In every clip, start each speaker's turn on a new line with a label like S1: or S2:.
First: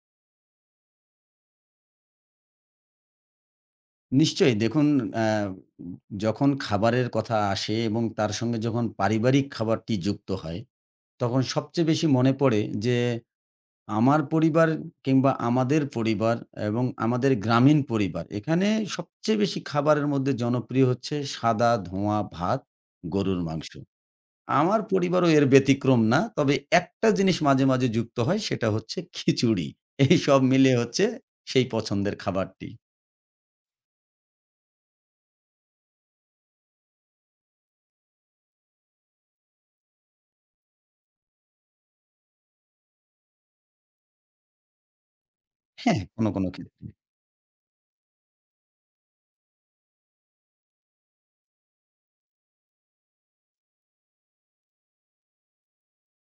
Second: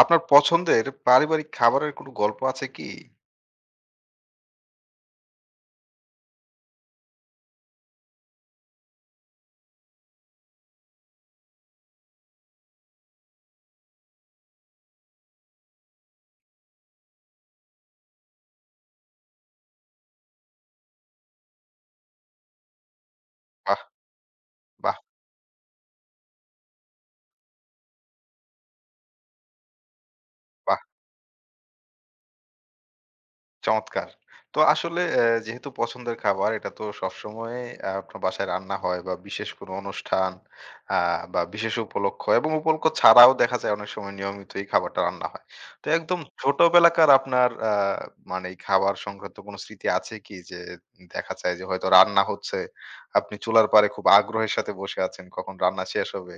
S1: আপনার পছন্দের পারিবারিক খাবারের কোনো গল্প আছে কি?
S2: নিশ্চয়ই দেখুন, আ যখন খাবারের কথা আসে এবং তার সঙ্গে যখন পারিবারিক খাবারটি যুক্ত হয়, তখন সবচেয়ে বেশি মনে পড়ে যে আমার পরিবার কিংবা আমাদের পরিবার এবং আমাদের গ্রামীণ পরিবার। এখানে সবচেয়ে বেশি খাবারের মধ্যে জনপ্রিয় হচ্ছে সাদা ধোঁয়া ভাত, গরুর মাংস।
S1: বাহ!
S2: আমার
S1: বাহ!
S2: পরিবারও এর ব্যতিক্রম না। তবে একটা জিনিস মাঝে, মাঝে যুক্ত হয় সেটা হচ্ছে খিচুড়ি। এই সব
S1: বাহ!
S2: মিলিয়ে হচ্ছে সেই পছন্দের খাবারটি।
S1: চমৎকার। তো আসলে যেহেতু পছন্দের খাবার, এটা তো সবসময় আপনার বাসায় রান্না হয় বা বিশেষ কোনো অনুষ্ঠান আ বা বিশেষ উপলক্ষ এবং উপলক্ষ ছাড়াও দেখা যায় অনেক সময় নিয়মিত এই খাবারটা রান্না হয়। তো
S2: হ্যাঁ,
S1: একদম
S2: কোনো, কোনো ক্ষেত্রে।
S1: ছোটবেলাকার আপনার মানে এই খাবার সংক্রান্ত কোনো স্মৃতি আছে কি? যে দেখা যায় যে হয়তো রান্না হচ্ছে, আপনি চুলার পাড়ে খুব আগ্রহের সাথে বসে আছেন কখন রান্না শেষ হবে।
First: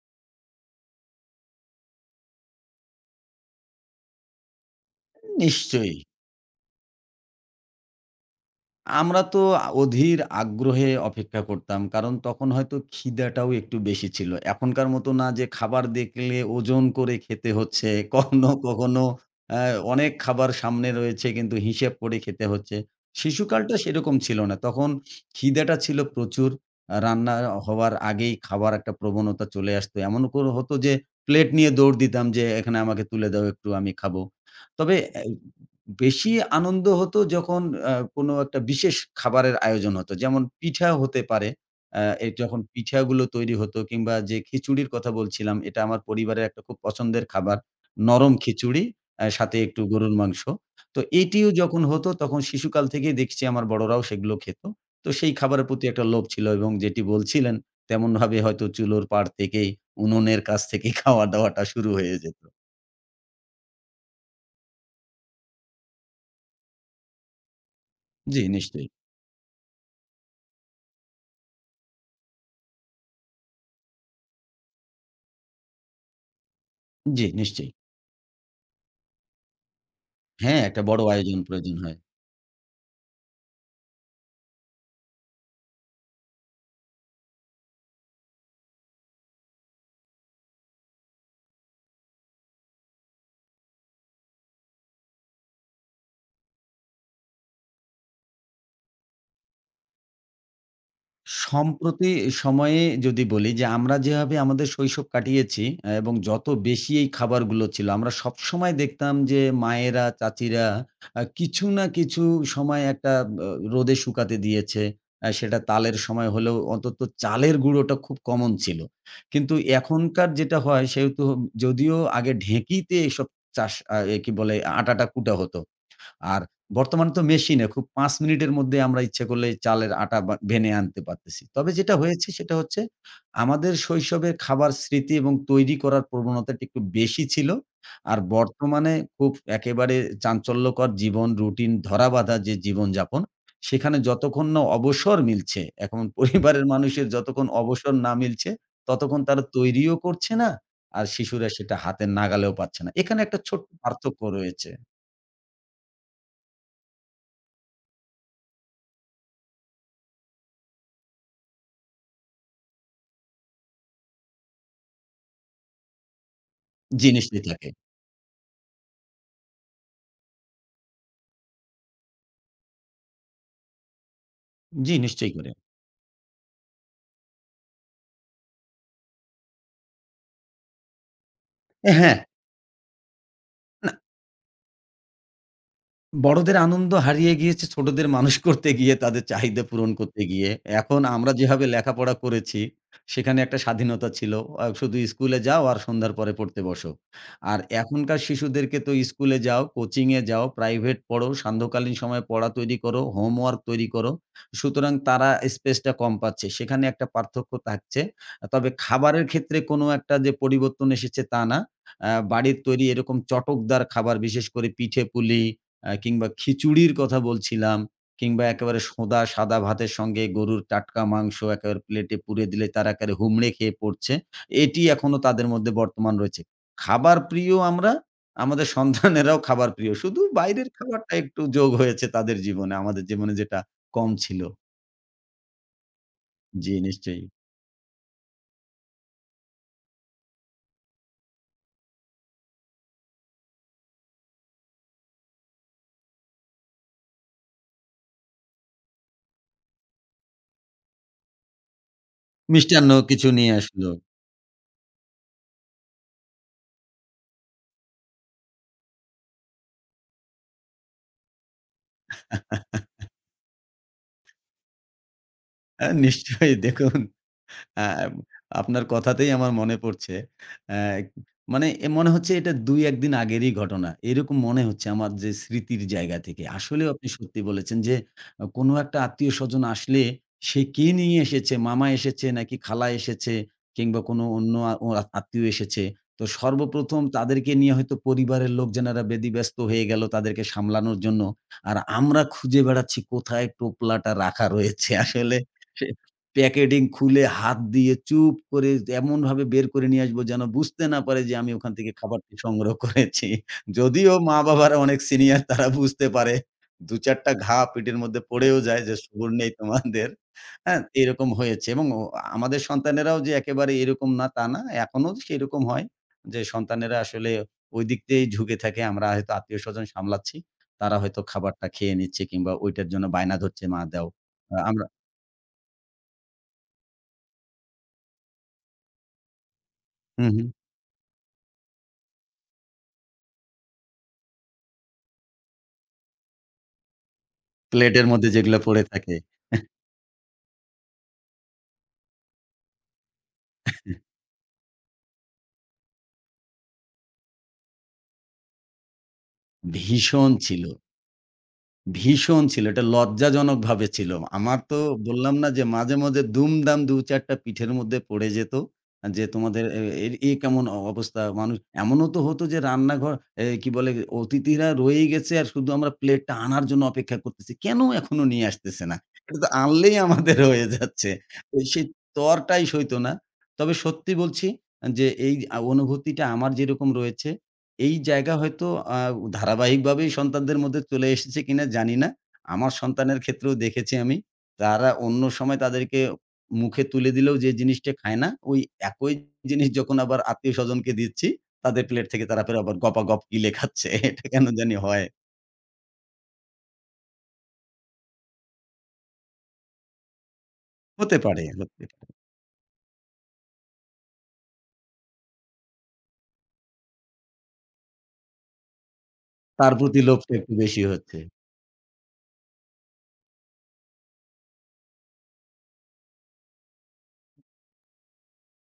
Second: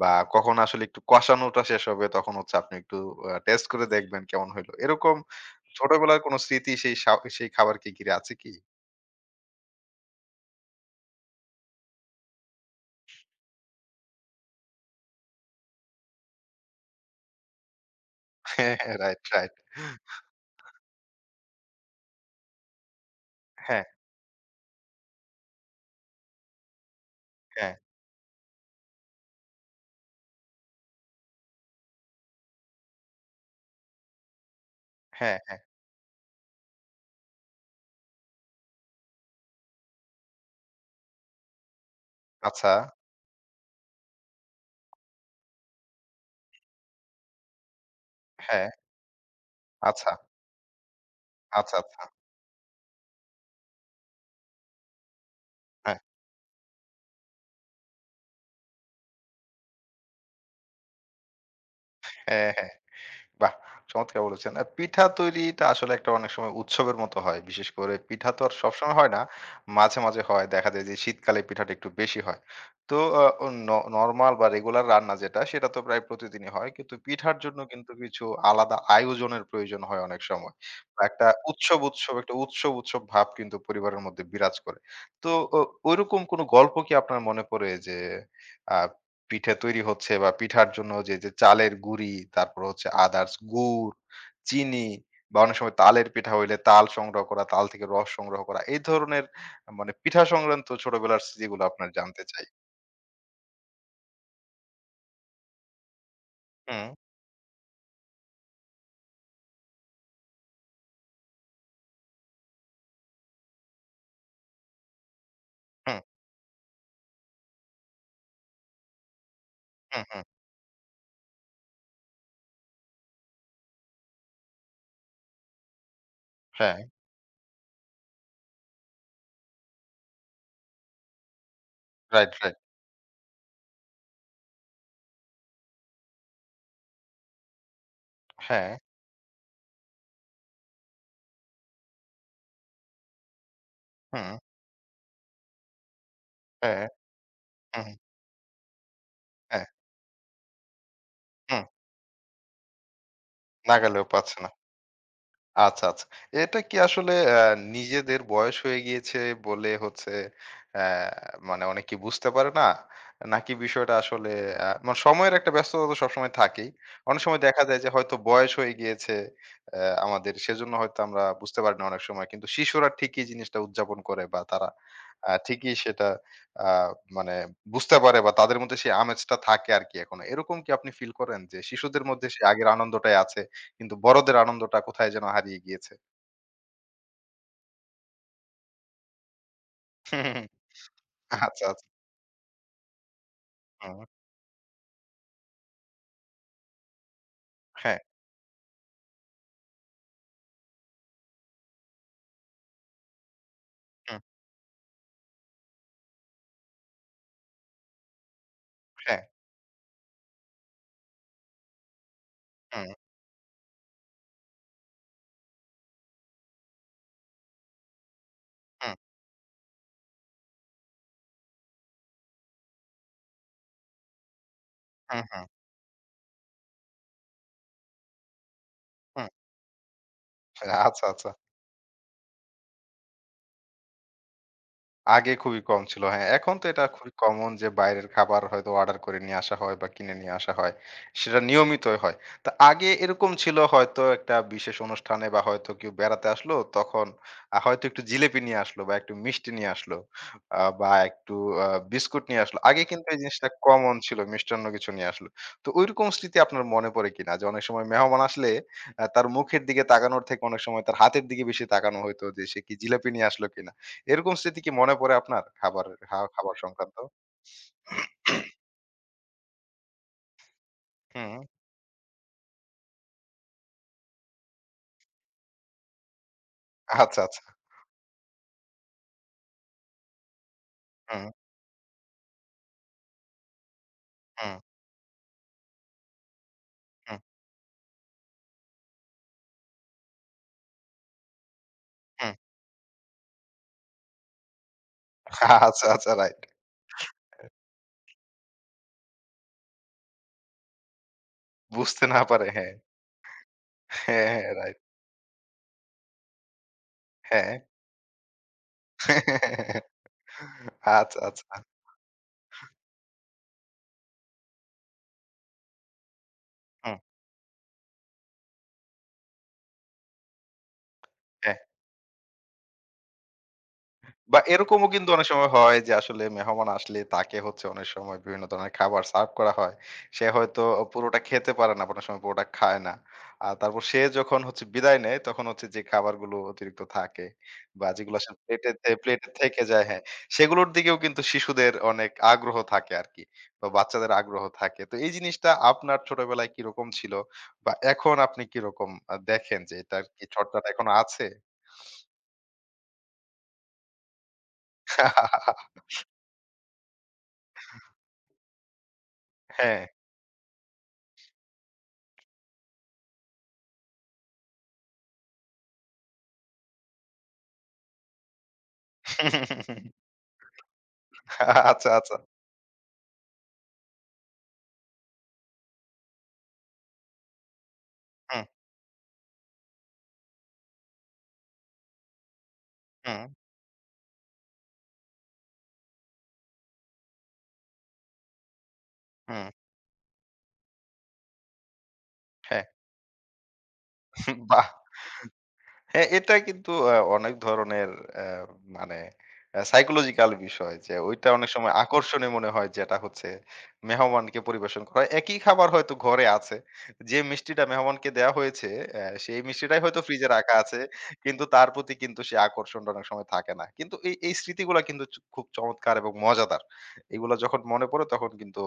S1: বা কখন আসলে একটু কষানোটা শেষ হবে, তখন হচ্ছে আপনি একটু টেস্ট করে দেখবেন কেমন হইলো। এরকম
S2: নিশ্চয়ই।
S1: ছোটবেলার কোনো স্মৃতি সেই সেই খাবারকে ঘিরে আছে কি?
S2: আমরা তো অধীর আগ্রহে অপেক্ষা করতাম। কারণ তখন হয়তো খিদাটাও একটু বেশি ছিল। এখনকার মতো না যে খাবার দেখলে ওজন করে খেতে হচ্ছে। কখনো,
S1: হ্যাঁ, হ্যাঁ,
S2: কখনো
S1: রাইট, রাইট।
S2: অ্যা অনেক খাবার সামনে রয়েছে কিন্তু হিসেব করে খেতে হচ্ছে। শিশুকালটা
S1: হ্যাঁ, right, right.
S2: সেরকম ছিল না। তখন খিদাটা ছিল প্রচুর। রান্না
S1: হ্যাঁ, হ্যাঁ,
S2: হওয়ার আগেই খাবার একটা প্রবণতা চলে আসতো। এমন করে হতো যে প্লেট নিয়ে দৌড় দিতাম যে, "এখানে আমাকে তুলে দাও একটু আমি খাবো।" তবে
S1: হ্যাঁ। হ্যাঁ।
S2: বেশি আনন্দ হতো যখন কোনো একটা বিশেষ খাবারের আয়োজন হতো। যেমন পিঠা হতে পারে। আ এ যখন
S1: আচ্ছা।
S2: পিঠাগুলো তৈরি হতো কিংবা যে খিচুড়ির কথা বলছিলাম, এটা আমার পরিবারের একটা খুব পছন্দের খাবার। নরম
S1: হ্যাঁ,
S2: খিচুড়ি, সাথে একটু
S1: আচ্ছা,
S2: গরুর মাংস। তো এটিও
S1: আচ্ছা,
S2: যখন
S1: আচ্ছা।
S2: হতো তখন শিশুকাল থেকেই দেখছি আমার বড়রাও সেগুলো খেত। তো সেই খাবারের প্রতি
S1: হ্যাঁ,
S2: একটা লোভ ছিল এবং যেটি বলছিলেন তেমনভাবে হয়তো চুলোর পাড় থেকেই উনুনের কাছ থেকেই খাওয়া-দাওয়াটা শুরু হয়ে যেত।
S1: হ্যাঁ, হ্যাঁ। বাহ! চমৎকার বলেছেন। পিঠা তৈরিটা আসলে একটা অনেক সময় উৎসবের মতো হয়। বিশেষ করে পিঠা তো
S2: জি,
S1: আর
S2: নিশ্চয়ই।
S1: সবসময় হয় না। মাঝে, মাঝে হয়। দেখা যায় যে শীতকালে পিঠাটা একটু বেশি হয়। তো নরমাল বা রেগুলার রান্না যেটা সেটা তো প্রায় প্রতিদিনই হয়। কিন্তু
S2: জি,
S1: পিঠার জন্য
S2: নিশ্চয়ই।
S1: কিন্তু কিছু আলাদা আয়োজনের প্রয়োজন হয় অনেক সময়।
S2: হ্যাঁ, একটা
S1: বা
S2: বড় আয়োজন প্রয়োজন হয়।
S1: একটা উৎসব, উৎসব ভাব কিন্তু পরিবারের মধ্যে বিরাজ করে। তো ও ঐরকম কোনো গল্প কি আপনার মনে পড়ে যে আ পিঠে তৈরি হচ্ছে বা পিঠার জন্য যে চালের গুঁড়ি, তারপর হচ্ছে আদার্স গুড়, চিনি বা অনেক সময় তালের পিঠা হইলে তাল সংগ্রহ করা, তাল থেকে রস সংগ্রহ করা। এই ধরনের মানে পিঠা সংক্রান্ত ছোটবেলার স্মৃতিগুলো আপনার
S2: সম্প্রতি
S1: জানতে চাই।
S2: সময়ে যদি বলি যে আমরা যেভাবে আমাদের শৈশব কাটিয়েছি এবং যত
S1: হুম,
S2: বেশি এই খাবারগুলো ছিল আমরা সবসময় দেখতাম যে মায়েরা, চাচিরা কিছু না কিছু সময় একটা রোদে শুকাতে দিয়েছে। সেটা তালের
S1: হুম,
S2: সময় হলেও অন্তত চালের গুঁড়োটা খুব কমন ছিল। কিন্তু
S1: হুম, হুম।
S2: এখনকার যেটা হয় সেহেতু যদিও আগে ঢেঁকিতে এসব চাষ কি বলে আটাটা কুটা হতো। আর
S1: হ্যাঁ,
S2: বর্তমানে তো মেশিনে খুব ৫ মিনিটের মধ্যে আমরা ইচ্ছে করলেই চালের আটা বা ভেনে আনতে পারতেছি। তবে যেটা হয়েছে
S1: রাইট,
S2: সেটা
S1: রাইট।
S2: হচ্ছে আমাদের শৈশবের খাবার স্মৃতি এবং তৈরি করার প্রবণতাটি একটু বেশি ছিল। আর
S1: হ্যাঁ,
S2: বর্তমানে খুব একেবারে চাঞ্চল্যকর জীবন রুটিন ধরাবাঁধা যে জীবনযাপন, সেখানে
S1: হুম,
S2: যতক্ষণ না অবসর মিলছে, এখন পরিবারের
S1: হ্যাঁ,
S2: মানুষের যতক্ষণ
S1: হুম,
S2: অবসর না মিলছে, ততক্ষণ তারা
S1: হ্যাঁ,
S2: তৈরিও করছে না, আর শিশুরা
S1: হুম।
S2: সেটা হাতের নাগালেও পাচ্ছে না। এখানে একটা ছোট্ট
S1: না গেলেও
S2: পার্থক্য
S1: পাচ্ছে না।
S2: রয়েছে,
S1: আচ্ছা, আচ্ছা। এটা কি আসলে নিজেদের বয়স হয়ে গিয়েছে বলে হচ্ছে অ্যা মানে অনেকে বুঝতে পারে না? নাকি বিষয়টা আসলে মানে সময়ের একটা ব্যস্ততা তো সবসময় থাকেই। অনেক
S2: জিনিসটি
S1: সময় দেখা
S2: থাকে।
S1: যায় যে হয়তো বয়স হয়ে গিয়েছে অ্যা আমাদের, সেজন্য হয়তো আমরা বুঝতে পারি না অনেক সময়। কিন্তু শিশুরা ঠিকই জিনিসটা উদযাপন করে বা তারা
S2: জি, নিশ্চয়ই করে।
S1: ঠিকই সেটা আ মানে বুঝতে পারে বা তাদের মধ্যে সেই আমেজটা থাকে আরকি এখনো। এরকম কি আপনি ফিল করেন যে শিশুদের
S2: হ্যাঁ।
S1: মধ্যে সেই আগের আনন্দটাই আছে? কিন্তু বড়দের আনন্দটা কোথায় যেন হারিয়ে গিয়েছে।
S2: বড়দের আনন্দ হারিয়ে গিয়েছে ছোটদের মানুষ করতে গিয়ে, তাদের চাহিদা পূরণ
S1: হুম,
S2: করতে
S1: হুম, হুম।
S2: গিয়ে। এখন আমরা
S1: আচ্ছা,
S2: যেভাবে
S1: আচ্ছা।
S2: লেখাপড়া করেছি, সেখানে একটা
S1: হুম।
S2: স্বাধীনতা ছিল। শুধু স্কুলে যাও আর সন্ধ্যার পরে পড়তে বসো। আর
S1: হ্যাঁ,
S2: এখনকার শিশুদেরকে তো স্কুলে যাও, কোচিংয়ে যাও, প্রাইভেট পড়ো, সান্ধ্যকালীন সময়ে পড়া তৈরি করো, হোমওয়ার্ক তৈরি করো।
S1: হুম,
S2: সুতরাং তারা স্পেসটা কম পাচ্ছে। সেখানে একটা পার্থক্য থাকছে। তবে
S1: হ্যাঁ,
S2: খাবারের ক্ষেত্রে কোনো একটা যে পরিবর্তন এসেছে তা না। বাড়ির তৈরি
S1: হুম,
S2: এরকম চটকদার খাবার বিশেষ করে পিঠে-পুলি কিংবা খিচুড়ির কথা বলছিলাম কিংবা একেবারে
S1: হুম,
S2: সোঁদা সাদা ভাতের সঙ্গে গরুর টাটকা মাংস একেবারে প্লেটে পুড়ে দিলে তারা একেবারে হুমড়ে খেয়ে পড়ছে। এটি এখনো
S1: হুম, হুম,
S2: তাদের মধ্যে বর্তমান রয়েছে। খাবার প্রিয় আমরা, আমাদের
S1: হুম।
S2: সন্তানেরাও খাবার প্রিয়। শুধু বাইরের
S1: আচ্ছা,
S2: খাবারটা
S1: আচ্ছা।
S2: একটু যোগ হয়েছে তাদের জীবনে। আমাদের জীবনে যেটা কম ছিল।
S1: আগে খুবই কম ছিল। হ্যাঁ, এখন তো
S2: জি,
S1: এটা খুবই
S2: নিশ্চয়ই।
S1: কমন যে বাইরের খাবার হয়তো অর্ডার করে নিয়ে আসা হয় বা কিনে নিয়ে আসা হয়। সেটা নিয়মিতই হয়। তো আগে এরকম ছিল, হয়তো একটা বিশেষ অনুষ্ঠানে বা হয়তো কেউ বেড়াতে আসলো, তখন হয়তো একটু জিলেপি নিয়ে আসলো বা একটু মিষ্টি নিয়ে আসলো বা একটু আ বিস্কুট নিয়ে আসলো। আগে
S2: মিষ্টান্ন
S1: কিন্তু এই
S2: কিছু
S1: জিনিসটা
S2: নিয়ে আসলো।
S1: কমন ছিল। মিষ্টান্ন কিছু নিয়ে আসলো। তো ঐরকম স্মৃতি আপনার মনে পড়ে কিনা? যে অনেক সময় মেহমান আসলে তার মুখের দিকে তাকানোর থেকে অনেক সময় তার হাতের দিকে বেশি তাকানো হইতো যে সে কি জিলাপি নিয়ে আসলো কিনা? এরকম স্মৃতি কি মনে পড়ে আপনার খাবার
S2: নিশ্চয়ই
S1: খাবার সংক্রান্ত?
S2: দেখুন আ আপনার কথাতেই আমার মনে পড়ছে। আ
S1: হুম,
S2: মানে মনে হচ্ছে এটা ২-১ দিন আগেরই ঘটনা। এরকম মনে হচ্ছে আমার যে স্মৃতির জায়গা থেকে। আসলেও আপনি
S1: আচ্ছা,
S2: সত্যি
S1: আচ্ছা।
S2: বলেছেন যে কোনো একটা আত্মীয়স্বজন আসলে সে কি নিয়ে
S1: হুম,
S2: এসেছে, মামা এসেছে নাকি খালা এসেছে কিংবা কোনো অন্য
S1: হুম,
S2: আত্মীয় এসেছে। তো সর্বপ্রথম
S1: হুম,
S2: তাদেরকে নিয়ে হয়তো পরিবারের লোকজনেরা বেদিব্যস্ত হয়ে গেল তাদেরকে সামলানোর জন্য। আর আমরা
S1: হুম।
S2: খুঁজে বেড়াচ্ছি কোথায় টোপলাটা রাখা রয়েছে আসলে
S1: আচ্ছা,
S2: সে
S1: আচ্ছা রাইট।
S2: প্যাকেটিং খুলে হাত দিয়ে চুপ করে এমনভাবে বের করে নিয়ে আসবো যেন বুঝতে না পারে যে আমি ওখান থেকে
S1: বুঝতে না
S2: খাবারটি
S1: পারে, হ্যাঁ।
S2: সংগ্রহ করেছি। যদিও
S1: হ্যাঁ,
S2: মা-বাবারা
S1: রাইট।
S2: অনেক সিনিয়র তারা বুঝতে পারে। ২-৪ টা
S1: হ্যাঁ,
S2: ঘা
S1: রাইট।
S2: পেটের মধ্যে পড়েও যায় যে সবুর নেই
S1: হ্যাঁ।
S2: তোমাদের। হ্যাঁ?
S1: আচ্ছা,
S2: এরকম
S1: আচ্ছা।
S2: হয়েছে এবং আমাদের সন্তানেরাও যে একেবারে এরকম না তা না। এখনো সেরকম হয় যে
S1: হুম,
S2: সন্তানেরা আসলে ওই দিক দিয়েই ঝুঁকে থাকে। আমরা হয়তো আত্মীয়স্বজন সামলাচ্ছি। তারা হয়তো
S1: হ্যাঁ।
S2: খাবারটা খেয়ে নিচ্ছে কিংবা ওইটার জন্য বায়না ধরছে, "মা দাও।"
S1: বা
S2: আমরা
S1: এরকমও কিন্তু অনেক সময় হয় যে আসলে মেহমান আসলে তাকে হচ্ছে অনেক সময় বিভিন্ন ধরনের খাবার সার্ভ করা হয়।
S2: হু,
S1: সে
S2: হু।
S1: হয়তো পুরোটা খেতে পারে না, অনেক সময় পুরোটা খায় না। আর তারপর সে যখন হচ্ছে বিদায় নেয়, তখন হচ্ছে যে খাবারগুলো অতিরিক্ত থাকে বা
S2: প্লেটের
S1: যেগুলো
S2: মধ্যে
S1: আসলে
S2: যেগুলো পড়ে থাকে।
S1: প্লেটে থেকে যায়, হ্যাঁ, সেগুলোর দিকেও কিন্তু শিশুদের অনেক আগ্রহ থাকে আরকি বা বাচ্চাদের আগ্রহ থাকে। তো এই জিনিসটা আপনার ছোটবেলায় কিরকম ছিল? বা এখন আপনি কিরকম দেখেন যে এটার কি
S2: ভীষণ ছিল,
S1: চর্চাটা এখনো আছে?
S2: ভীষণ ছিল। এটা লজ্জাজনকভাবে ছিল। আমার তো বললাম না যে মাঝে, মাঝে দুমদাম ২-৪ টা পিঠের মধ্যে পড়ে যেত। যে তোমাদের এ
S1: হ্যাঁ।
S2: এর এ কেমন অবস্থা মানুষ এমনও তো হতো যে রান্নাঘর কি বলে অতিথিরা রয়েই গেছে আর শুধু আমরা প্লেটটা আনার জন্য অপেক্ষা করতেছি। কেন এখনো নিয়ে আসতেছে না? এটা তো আনলেই আমাদের হয়ে যাচ্ছে। তো সেই
S1: আচ্ছা, আচ্ছা।
S2: তরটাই সইতো না। তবে সত্যি বলছি যে এই অনুভূতিটা আমার যেরকম রয়েছে এই জায়গা
S1: হুম,
S2: হয়তো আ ধারাবাহিকভাবেই সন্তানদের মধ্যে চলে এসেছে কিনা জানি না। আমার সন্তানের
S1: হুম,
S2: ক্ষেত্রেও দেখেছি আমি। তারা অন্য সময় তাদেরকে মুখে তুলে দিলেও যে জিনিসটা খায় না, ওই একই
S1: হুম।
S2: জিনিস যখন আবার আত্মীয়স্বজনকে দিচ্ছি, তাদের প্লেট থেকে তারা ফের
S1: হ্যাঁ,
S2: আবার গপাগপ গিলে খাচ্ছে। এটা কেন
S1: বাহ!
S2: জানি হয়।
S1: হ্যাঁ, এটা কিন্তু অনেক ধরনের আ মানে সাইকোলজিক্যাল বিষয় যে
S2: হতে
S1: ওইটা
S2: পারে,
S1: অনেক সময়
S2: হতে পারে।
S1: আকর্ষণীয় মনে হয়, যেটা হচ্ছে মেহমানকে পরিবেশন করা হয়। একই খাবার হয়তো ঘরে আছে। যে মিষ্টিটা মেহমানকে দেয়া হয়েছে সেই
S2: তার
S1: মিষ্টিটাই হয়তো
S2: প্রতি
S1: ফ্রিজে
S2: লোভটা একটু
S1: রাখা আছে।
S2: বেশি হচ্ছে।
S1: কিন্তু তার প্রতি কিন্তু সেই আকর্ষণটা অনেক সময় থাকে না। কিন্তু এই স্মৃতিগুলা কিন্তু খুব চমৎকার এবং মজাদার। এগুলা যখন মনে পড়ে তখন কিন্তু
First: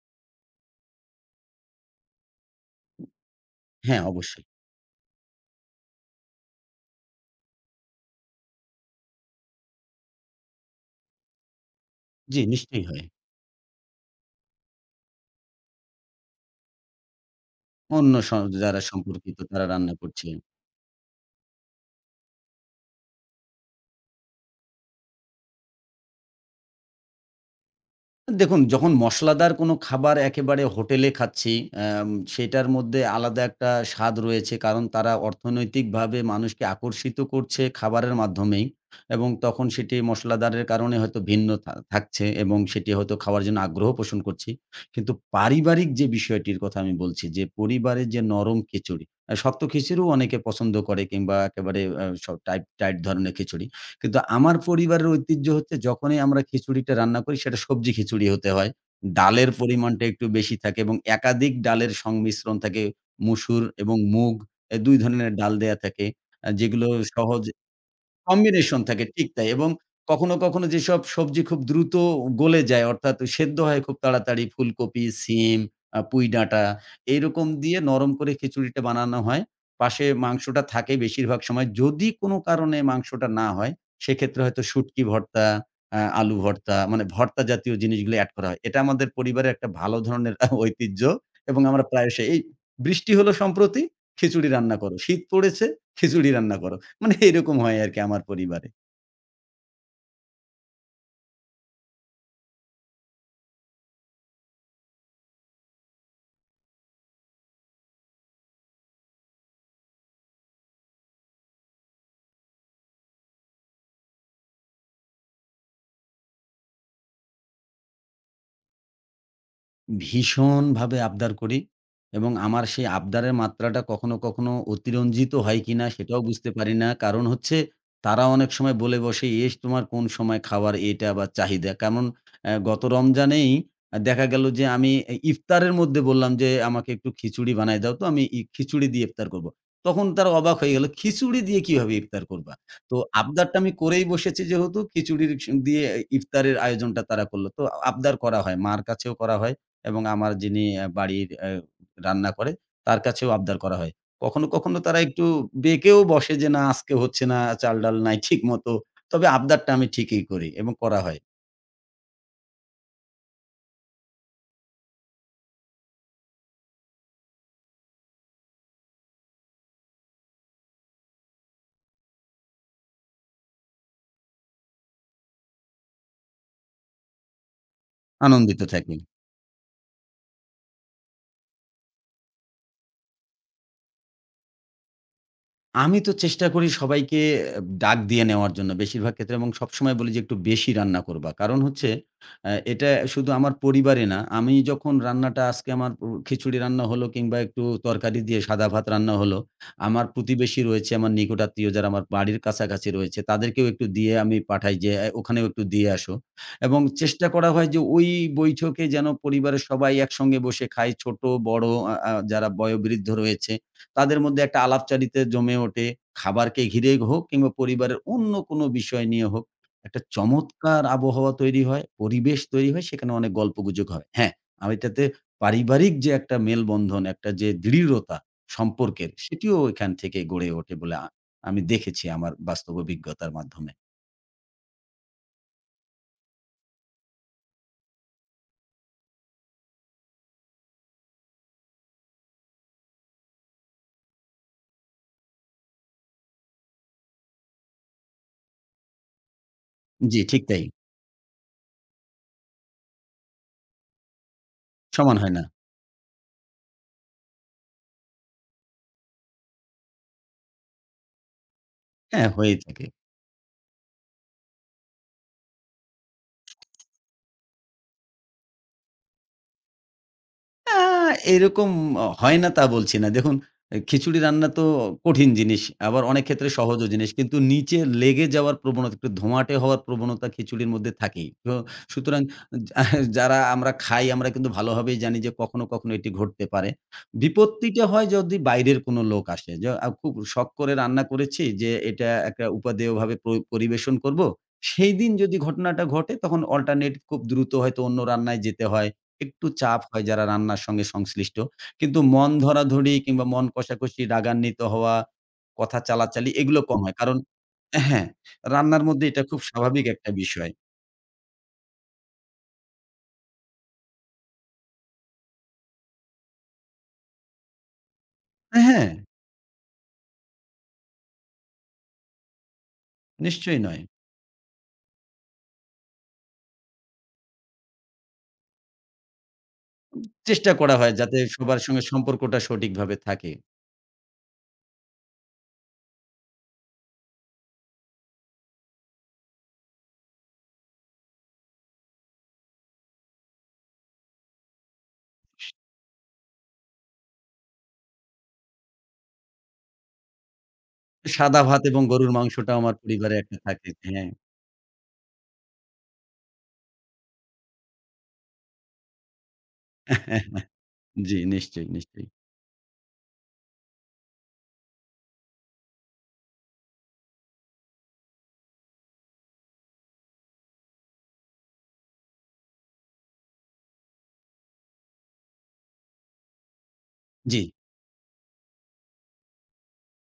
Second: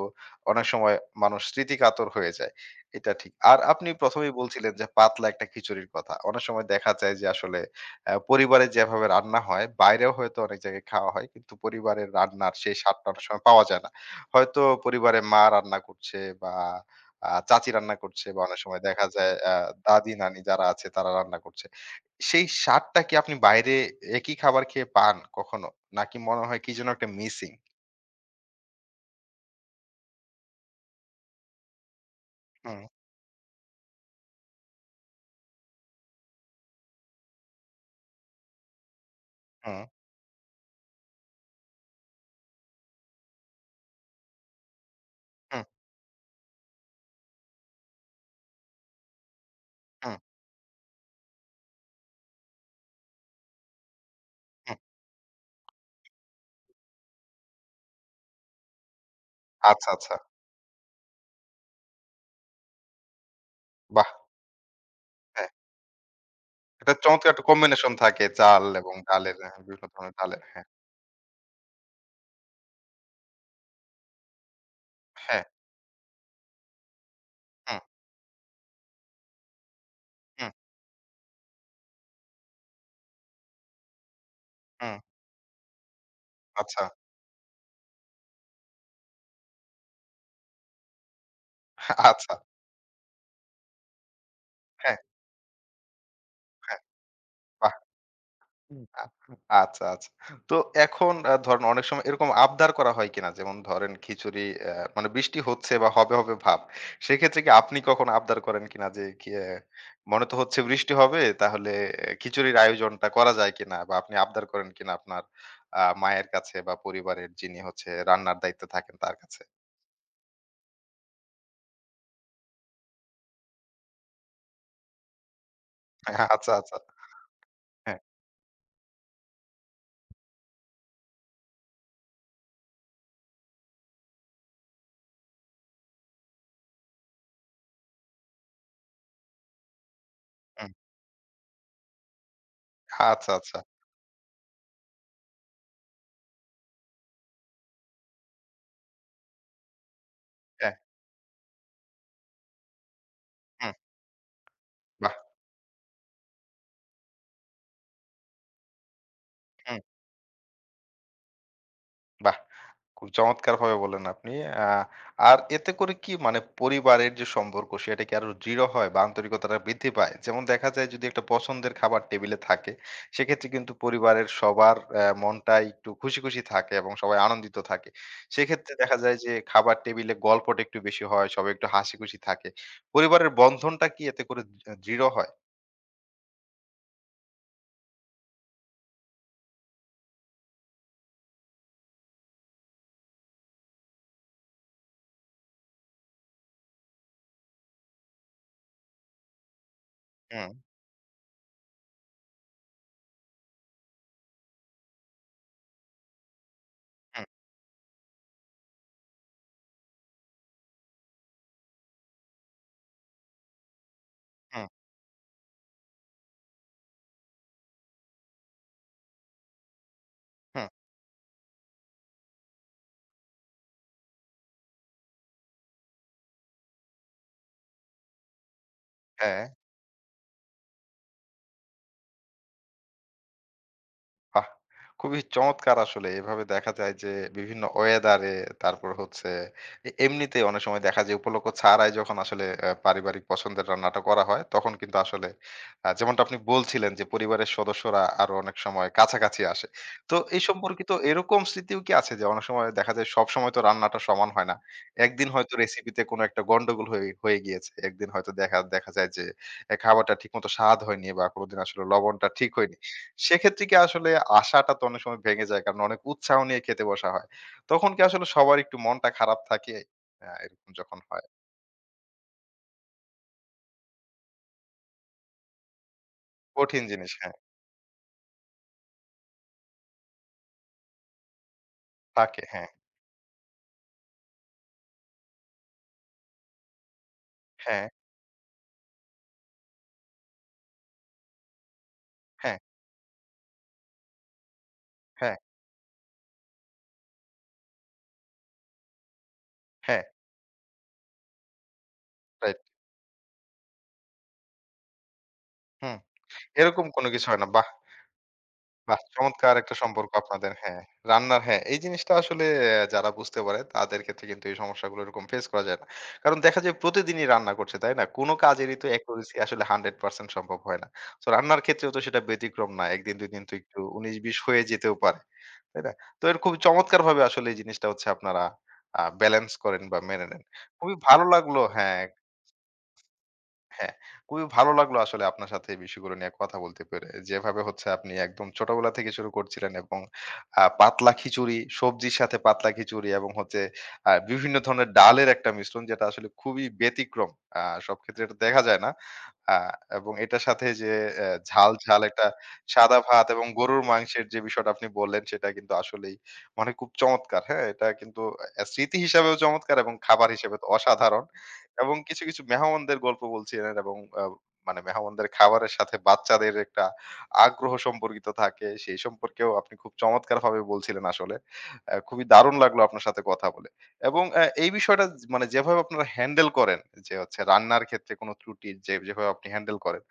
S1: অনেক সময় মানুষ স্মৃতিকাতর হয়ে যায়। এটা ঠিক। আর আপনি
S2: হ্যাঁ,
S1: প্রথম এই
S2: অবশ্যই।
S1: বলছিলেন যে পাতলা একটা খিচুড়ির কথা। অনেক সময় দেখা যায় যে আসলে পরিবারে যেভাবে রান্না হয়, বাইরেও হয়তো অনেক জায়গায় খাওয়া হয়। কিন্তু পরিবারের
S2: জি,
S1: রান্নার সেই
S2: নিশ্চয়ই হয়।
S1: স্বাদটা অনেক সময় পাওয়া যায় না। হয়তো পরিবারে মা রান্না করছে বা চাচি রান্না
S2: অন্য
S1: করছে
S2: স
S1: বা অনেক সময়
S2: যারা
S1: দেখা যায়
S2: সম্পর্কিত তারা রান্না করছে।
S1: দাদি-নানি যারা আছে তারা রান্না করছে। সেই স্বাদটা কি আপনি বাইরে একই খাবার খেয়ে পান কখনো? নাকি মনে হয় কি যেন একটা মিসিং?
S2: দেখুন, যখন মসলাদার কোনো খাবার একেবারে হোটেলে খাচ্ছি সেটার
S1: হুম,
S2: মধ্যে আলাদা একটা স্বাদ রয়েছে। কারণ তারা অর্থনৈতিকভাবে মানুষকে আকর্ষিত করছে খাবারের মাধ্যমেই এবং তখন
S1: হুম,
S2: সেটি মসলাদারের কারণে হয়তো ভিন্ন থাকছে এবং সেটি হয়তো খাওয়ার জন্য আগ্রহ পোষণ করছি। কিন্তু
S1: হুম,
S2: পারিবারিক যে বিষয়টির কথা আমি বলছি যে, পরিবারের যে নরম খিচুড়ি, শক্ত খিচুড়িও
S1: হুম,
S2: অনেকে পছন্দ করে কিংবা একেবারে সব টাইট, টাইট ধরনের খিচুড়ি। কিন্তু আমার
S1: হুম।
S2: পরিবারের ঐতিহ্য হচ্ছে যখনই আমরা খিচুড়িটা রান্না করি সেটা সবজি খিচুড়ি হতে হয়। ডালের
S1: আচ্ছা,
S2: পরিমাণটা
S1: আচ্ছা।
S2: একটু বেশি থাকে এবং একাধিক ডালের সংমিশ্রণ থাকে। মসুর এবং
S1: বাহ!
S2: মুগ এ ২ ধরনের
S1: হ্যাঁ।
S2: ডাল দেয়া থাকে। যেগুলো
S1: একটা চমৎকার
S2: সহজ
S1: একটা কম্বিনেশন থাকে চাল
S2: কম্বিনেশন
S1: এবং
S2: থাকে ঠিক
S1: ডালের,
S2: তাই
S1: হ্যাঁ,
S2: এবং
S1: বিভিন্ন ধরনের
S2: কখনো,
S1: ডালের, হ্যাঁ,
S2: কখনো যেসব সবজি খুব দ্রুত গলে যায় অর্থাৎ সেদ্ধ হয় খুব তাড়াতাড়ি ফুলকপি,
S1: হ্যাঁ,
S2: সিম, পুঁইডাঁটা এইরকম দিয়ে
S1: হুম,
S2: নরম করে খিচুড়িটা বানানো হয়। পাশে
S1: হুম,
S2: মাংসটা থাকে বেশিরভাগ সময়। যদি কোনো কারণে মাংসটা না হয় সেক্ষেত্রে হয়তো
S1: হুম,
S2: শুটকি ভর্তা, আলু ভর্তা
S1: আচ্ছা,
S2: মানে ভর্তা জাতীয় জিনিসগুলো এড করা হয়। এটা আমাদের পরিবারের একটা ভালো ধরনের ঐতিহ্য এবং আমরা প্রায়শই
S1: আচ্ছা,
S2: এই বৃষ্টি হলো সম্প্রতি, খিচুড়ি রান্না করো।
S1: হ্যাঁ,
S2: শীত পড়েছে, খিচুড়ি রান্না করো।
S1: হ্যাঁ,
S2: মানে এরকম
S1: বাহ!
S2: হয় আরকি আমার পরিবারে।
S1: আ আচ্ছা, আচ্ছা। তো এখন ধরেন অনেক সময় এরকম আবদার করা হয় কিনা? যেমন ধরেন খিচুড়ি, মানে বৃষ্টি হচ্ছে বা হবে, হবে ভাব। সেক্ষেত্রে কি আপনি কখনো আবদার করেন কিনা যে কি মনে তো হচ্ছে বৃষ্টি হবে, তাহলে খিচুড়ির আয়োজনটা করা যায় কিনা? বা আপনি আবদার করেন কিনা আপনার মায়ের কাছে বা পরিবারের যিনি হচ্ছে রান্নার দায়িত্বে থাকেন তার কাছে?
S2: ভীষণভাবে আবদার করি এবং আমার সেই আবদারের মাত্রাটা কখনো, কখনো অতিরঞ্জিত হয় কিনা সেটাও
S1: হ্যাঁ,
S2: বুঝতে
S1: আচ্ছা,
S2: পারি
S1: আচ্ছা।
S2: না। কারণ হচ্ছে
S1: হ্যাঁ,
S2: তারা অনেক সময় বলে বসে, "ইস তোমার কোন সময় খাওয়ার এটা আবার চাহিদা?" কেমন গত রমজানেই দেখা গেল যে আমি ইফতারের মধ্যে বললাম যে, "আমাকে একটু খিচুড়ি বানায় দাও তো আমি খিচুড়ি দিয়ে ইফতার করব।" তখন তারা অবাক
S1: হুম।
S2: হয়ে গেল, "খিচুড়ি দিয়ে কিভাবে ইফতার করবা?" তো
S1: আচ্ছা, আচ্ছা।
S2: আবদারটা আমি করেই বসেছি যেহেতু খিচুড়ির দিয়ে ইফতারের আয়োজনটা তারা করল। তো আবদার করা হয়, মার কাছেও করা হয়। এবং আমার যিনি
S1: হ্যাঁ,
S2: বাড়ির রান্না করে তার কাছেও আবদার
S1: হুম।
S2: করা হয়। কখনো, কখনো তারা
S1: বাহ!
S2: একটু বেঁকেও বসে যে না আজকে হচ্ছে না, চাল-ডাল নাই ঠিক মতো। তবে আবদারটা
S1: হুম,
S2: আমি ঠিকই করি এবং করা হয়।
S1: বাহ! খুব চমৎকারভাবে বললেন আপনি। আ আর এতে করে কি মানে পরিবারের যে সম্পর্ক সেটা কি আরো দৃঢ় হয় বা আন্তরিকতাটা বৃদ্ধি পায়? যেমন দেখা যায় যদি একটা পছন্দের খাবার টেবিলে থাকে, সেক্ষেত্রে কিন্তু পরিবারের সবার মনটাই একটু খুশি, খুশি থাকে এবং সবাই আনন্দিত থাকে।
S2: আনন্দিত
S1: সেক্ষেত্রে
S2: থাকি।
S1: দেখা যায় যে খাবার টেবিলে গল্পটা একটু বেশি হয়, সবাই একটু হাসি-খুশি থাকে। পরিবারের বন্ধনটা কি এতে করে দৃঢ় হয়?
S2: আমি তো চেষ্টা করি সবাইকে ডাক দিয়ে নেওয়ার জন্য বেশিরভাগ ক্ষেত্রে এবং সবসময় বলি যে একটু বেশি রান্না করবা। কারণ হচ্ছে এটা শুধু আমার পরিবারে না, আমি যখন রান্নাটা আজকে আমার খিচুড়ি রান্না হলো কিংবা একটু তরকারি দিয়ে সাদা ভাত রান্না হলো, আমার
S1: হুম,
S2: প্রতিবেশী রয়েছে, আমার নিকটাত্মীয় যারা আমার বাড়ির কাছাকাছি রয়েছে তাদেরকেও একটু দিয়ে আমি পাঠাই যে, "এ ওখানেও একটু দিয়ে আসো।" এবং
S1: হুম,
S2: চেষ্টা করা হয় যে ওই বৈঠকে যেন পরিবারের সবাই একসঙ্গে বসে খায়। ছোট, বড় আ আ যারা বয়োবৃদ্ধ রয়েছে তাদের মধ্যে একটা
S1: হুম,
S2: আলাপচারিতা জমে ওঠে। খাবারকে ঘিরে হোক কিংবা পরিবারের অন্য কোনো বিষয় নিয়ে হোক, একটা
S1: হুম।
S2: চমৎকার আবহাওয়া তৈরি হয়, পরিবেশ তৈরি হয়, সেখানে অনেক গল্পগুজব হয়। হ্যাঁ, আমি এটাতে পারিবারিক যে একটা মেলবন্ধন, একটা যে দৃঢ়তা সম্পর্কের,
S1: হ্যাঁ।
S2: সেটিও এখান থেকে গড়ে ওঠে বলে আমি দেখেছি আমার বাস্তব অভিজ্ঞতার মাধ্যমে।
S1: বাহ! খুবই চমৎকার আসলে। এভাবে দেখা যায় যে বিভিন্ন ওয়েদারে, তারপর হচ্ছে এমনিতেই অনেক সময় দেখা যায় উপলক্ষ ছাড়াই, যখন আসলে পারিবারিক পছন্দের রান্নাটা করা হয় তখন কিন্তু আসলে যেমনটা আপনি বলছিলেন, যে পরিবারের সদস্যরা আরো অনেক সময় কাছাকাছি আসে। তো
S2: জি,
S1: এই
S2: ঠিক তাই।
S1: সম্পর্কিত এরকম স্মৃতিও কি আছে? যে অনেক সময় দেখা যায় সবসময় তো রান্নাটা সমান হয় না।
S2: সমান
S1: একদিন
S2: হয় না।
S1: হয়তো রেসিপিতে কোনো একটা গন্ডগোল হয়ে হয়ে গিয়েছে। একদিন হয়তো দেখা দেখা যায় যে খাবারটা ঠিকমতো স্বাদ হয়নি বা কোনদিন আসলে লবণটা
S2: হ্যাঁ,
S1: ঠিক
S2: হয়েই
S1: হয়নি।
S2: থাকে।
S1: সেক্ষেত্রে কি আসলে আশাটা তো অনেক সময় ভেঙে যায়, কারণ অনেক উৎসাহ নিয়ে খেতে বসা হয়। তখন কি আসলে সবার একটু মনটা খারাপ থাকে? এরকম
S2: আ
S1: যখন হয়।
S2: এরকম হয় না তা বলছি না। দেখুন খিচুড়ি রান্না তো কঠিন জিনিস। আবার অনেক ক্ষেত্রে
S1: কঠিন
S2: সহজও জিনিস।
S1: জিনিস, হ্যাঁ,
S2: কিন্তু নিচে লেগে যাওয়ার প্রবণতা, একটু ধোঁয়াটে হওয়ার প্রবণতা খিচুড়ির মধ্যে থাকেই। তো সুতরাং
S1: থাকে, হ্যাঁ,
S2: যা যারা আমরা খাই আমরা কিন্তু ভালোভাবেই জানি যে কখনো, কখনো এটি ঘটতে পারে। বিপত্তিটা
S1: হ্যাঁ,
S2: হয় যদি বাইরের কোনো লোক আসে। যে খুব শখ করে রান্না করেছি যে এটা একটা
S1: হ্যাঁ,
S2: উপাদেয়ভাবে পরিবেশন করব। সেইদিন
S1: হ্যাঁ,
S2: যদি ঘটনাটা ঘটে তখন অল্টারনেট খুব দ্রুত হয়তো অন্য রান্নায় যেতে হয়। একটু চাপ
S1: হ্যাঁ,
S2: হয় যারা রান্নার সঙ্গে সংশ্লিষ্ট। কিন্তু মন
S1: রাইট,
S2: ধরাধরি কিংবা মন কষাকষি, রাগান্বিত হওয়া, কথা
S1: হুম,
S2: চালাচালি এগুলো কম
S1: এরকম
S2: হয়।
S1: কোনো
S2: কারণ
S1: কিছু হয় না। বাহ!
S2: হ্যাঁ, রান্নার
S1: বাহ!
S2: মধ্যে এটা খুব
S1: চমৎকার একটা
S2: স্বাভাবিক
S1: সম্পর্ক
S2: একটা
S1: আপনাদের।
S2: বিষয়।
S1: হ্যাঁ, রান্নার, হ্যাঁ, এই জিনিসটা আসলে যারা বুঝতে পারে তাদের ক্ষেত্রে কিন্তু এই সমস্যাগুলো এরকম ফেস করা যায় না। কারণ দেখা যায় প্রতিদিনই রান্না করছে, তাই না? কোনো কাজেরই তো
S2: হ্যাঁ,
S1: accuracy আসলে 100% সম্ভব হয় না। সো রান্নার ক্ষেত্রেও তো সেটা ব্যতিক্রম না। ১ দিন ২ দিন তো
S2: নিশ্চয়ই
S1: একটু
S2: নয়।
S1: ১৯-২০ হয়ে যেতেও পারে, তাই না? তো এর খুব চমৎকারভাবে আসলে এই জিনিসটা হচ্ছে আপনারা ব্যালেন্স করেন বা মেনে নেন।
S2: চেষ্টা করা হয়
S1: খুবই
S2: যাতে
S1: ভালো লাগলো,
S2: সবার সঙ্গে
S1: হ্যাঁ,
S2: সম্পর্কটা সঠিকভাবে থাকে।
S1: হ্যাঁ, খুবই ভালো লাগলো আসলে আপনার সাথে এই বিষয়গুলো নিয়ে কথা বলতে পেরে। যেভাবে হচ্ছে আপনি একদম ছোটবেলা থেকে শুরু করছিলেন এবং পাতলা খিচুড়ি, সবজির সাথে পাতলা খিচুড়ি এবং হচ্ছে বিভিন্ন ধরনের ডালের একটা মিশ্রণ, যেটা আসলে খুবই ব্যতিক্রম। আ সব ক্ষেত্রে এটা দেখা যায় না। আ এবং এটার সাথে যে
S2: সাদা ভাত
S1: ঝাল,
S2: এবং
S1: ঝাল
S2: গরুর
S1: একটা
S2: মাংসটা আমার
S1: সাদা
S2: পরিবারে
S1: ভাত
S2: একটা
S1: এবং
S2: থাকে।
S1: গরুর
S2: হ্যাঁ।
S1: মাংসের যে বিষয়টা আপনি বললেন সেটা কিন্তু আসলেই মানে খুব চমৎকার। হ্যাঁ? এটা কিন্তু স্মৃতি হিসাবেও চমৎকার এবং খাবার হিসেবে তো
S2: জি,
S1: অসাধারণ।
S2: নিশ্চয়ই,
S1: এবং
S2: নিশ্চয়ই।
S1: কিছু, কিছু মেহমানদের গল্প বলছিলেন এবং আ মানে মেহমানদের খাবারের সাথে বাচ্চাদের একটা আগ্রহ সম্পর্কিত থাকে। সেই সম্পর্কেও আপনি খুব চমৎকারভাবে বলছিলেন আসলে। খুবই দারুণ লাগলো আপনার সাথে কথা বলে। এবং এই বিষয়টা যে মানে যেভাবে আপনারা হ্যান্ডেল করেন, যে হচ্ছে
S2: জি,
S1: রান্নার ক্ষেত্রে কোনো ত্রুটির যে যেভাবে আপনি হ্যান্ডেল করেন,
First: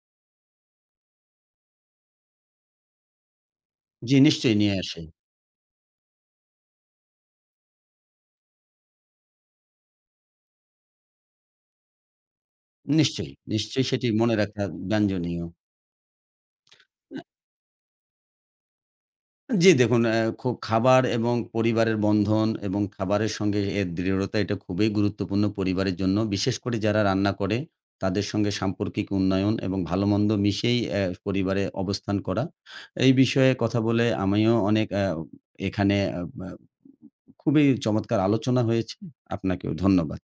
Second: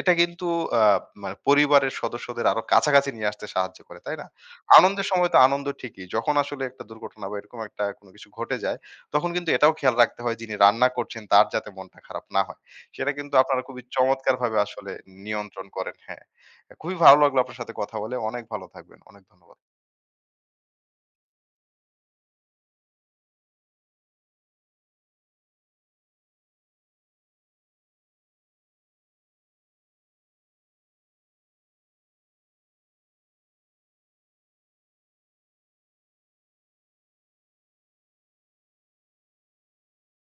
S1: এটা কিন্তু আ মানে পরিবারের সদস্যদের আরো কাছাকাছি নিয়ে আসতে সাহায্য করে, তাই
S2: জি
S1: না?
S2: নিশ্চয়ই নিয়ে আসে।
S1: আনন্দের সময় তো আনন্দ ঠিকই। যখন আসলে একটা দুর্ঘটনা বা এরকম একটা কোনো কিছু ঘটে যায়, তখন কিন্তু এটাও খেয়াল রাখতে হয় যিনি রান্না করছেন তার যাতে মনটা খারাপ না হয়। সেটা
S2: নিশ্চয়ই,
S1: কিন্তু আপনারা খুবই
S2: নিশ্চয়ই সেটি মনে
S1: চমৎকারভাবে
S2: রাখা
S1: আসলে
S2: গাঞ্জনীয়।
S1: নিয়ন্ত্রণ করেন। হ্যাঁ। খুবই ভালো লাগলো আপনার সাথে কথা বলে। অনেক ভালো থাকবেন। অনেক ধন্যবাদ।
S2: জি, দেখুন অ্যা খু খাবার এবং পরিবারের বন্ধন এবং খাবারের সঙ্গে এর দৃঢ়তা এটা খুবই গুরুত্বপূর্ণ পরিবারের জন্য। বিশেষ করে যারা রান্না করে তাদের সঙ্গে সাম্পর্কিক উন্নয়ন এবং ভালোমন্দ মিশেই পরিবারে অবস্থান করা। এই বিষয়ে কথা বলে আমিও অনেক এখানে আ বা খুবই চমৎকার আলোচনা হয়েছে। আপনাকেও ধন্যবাদ।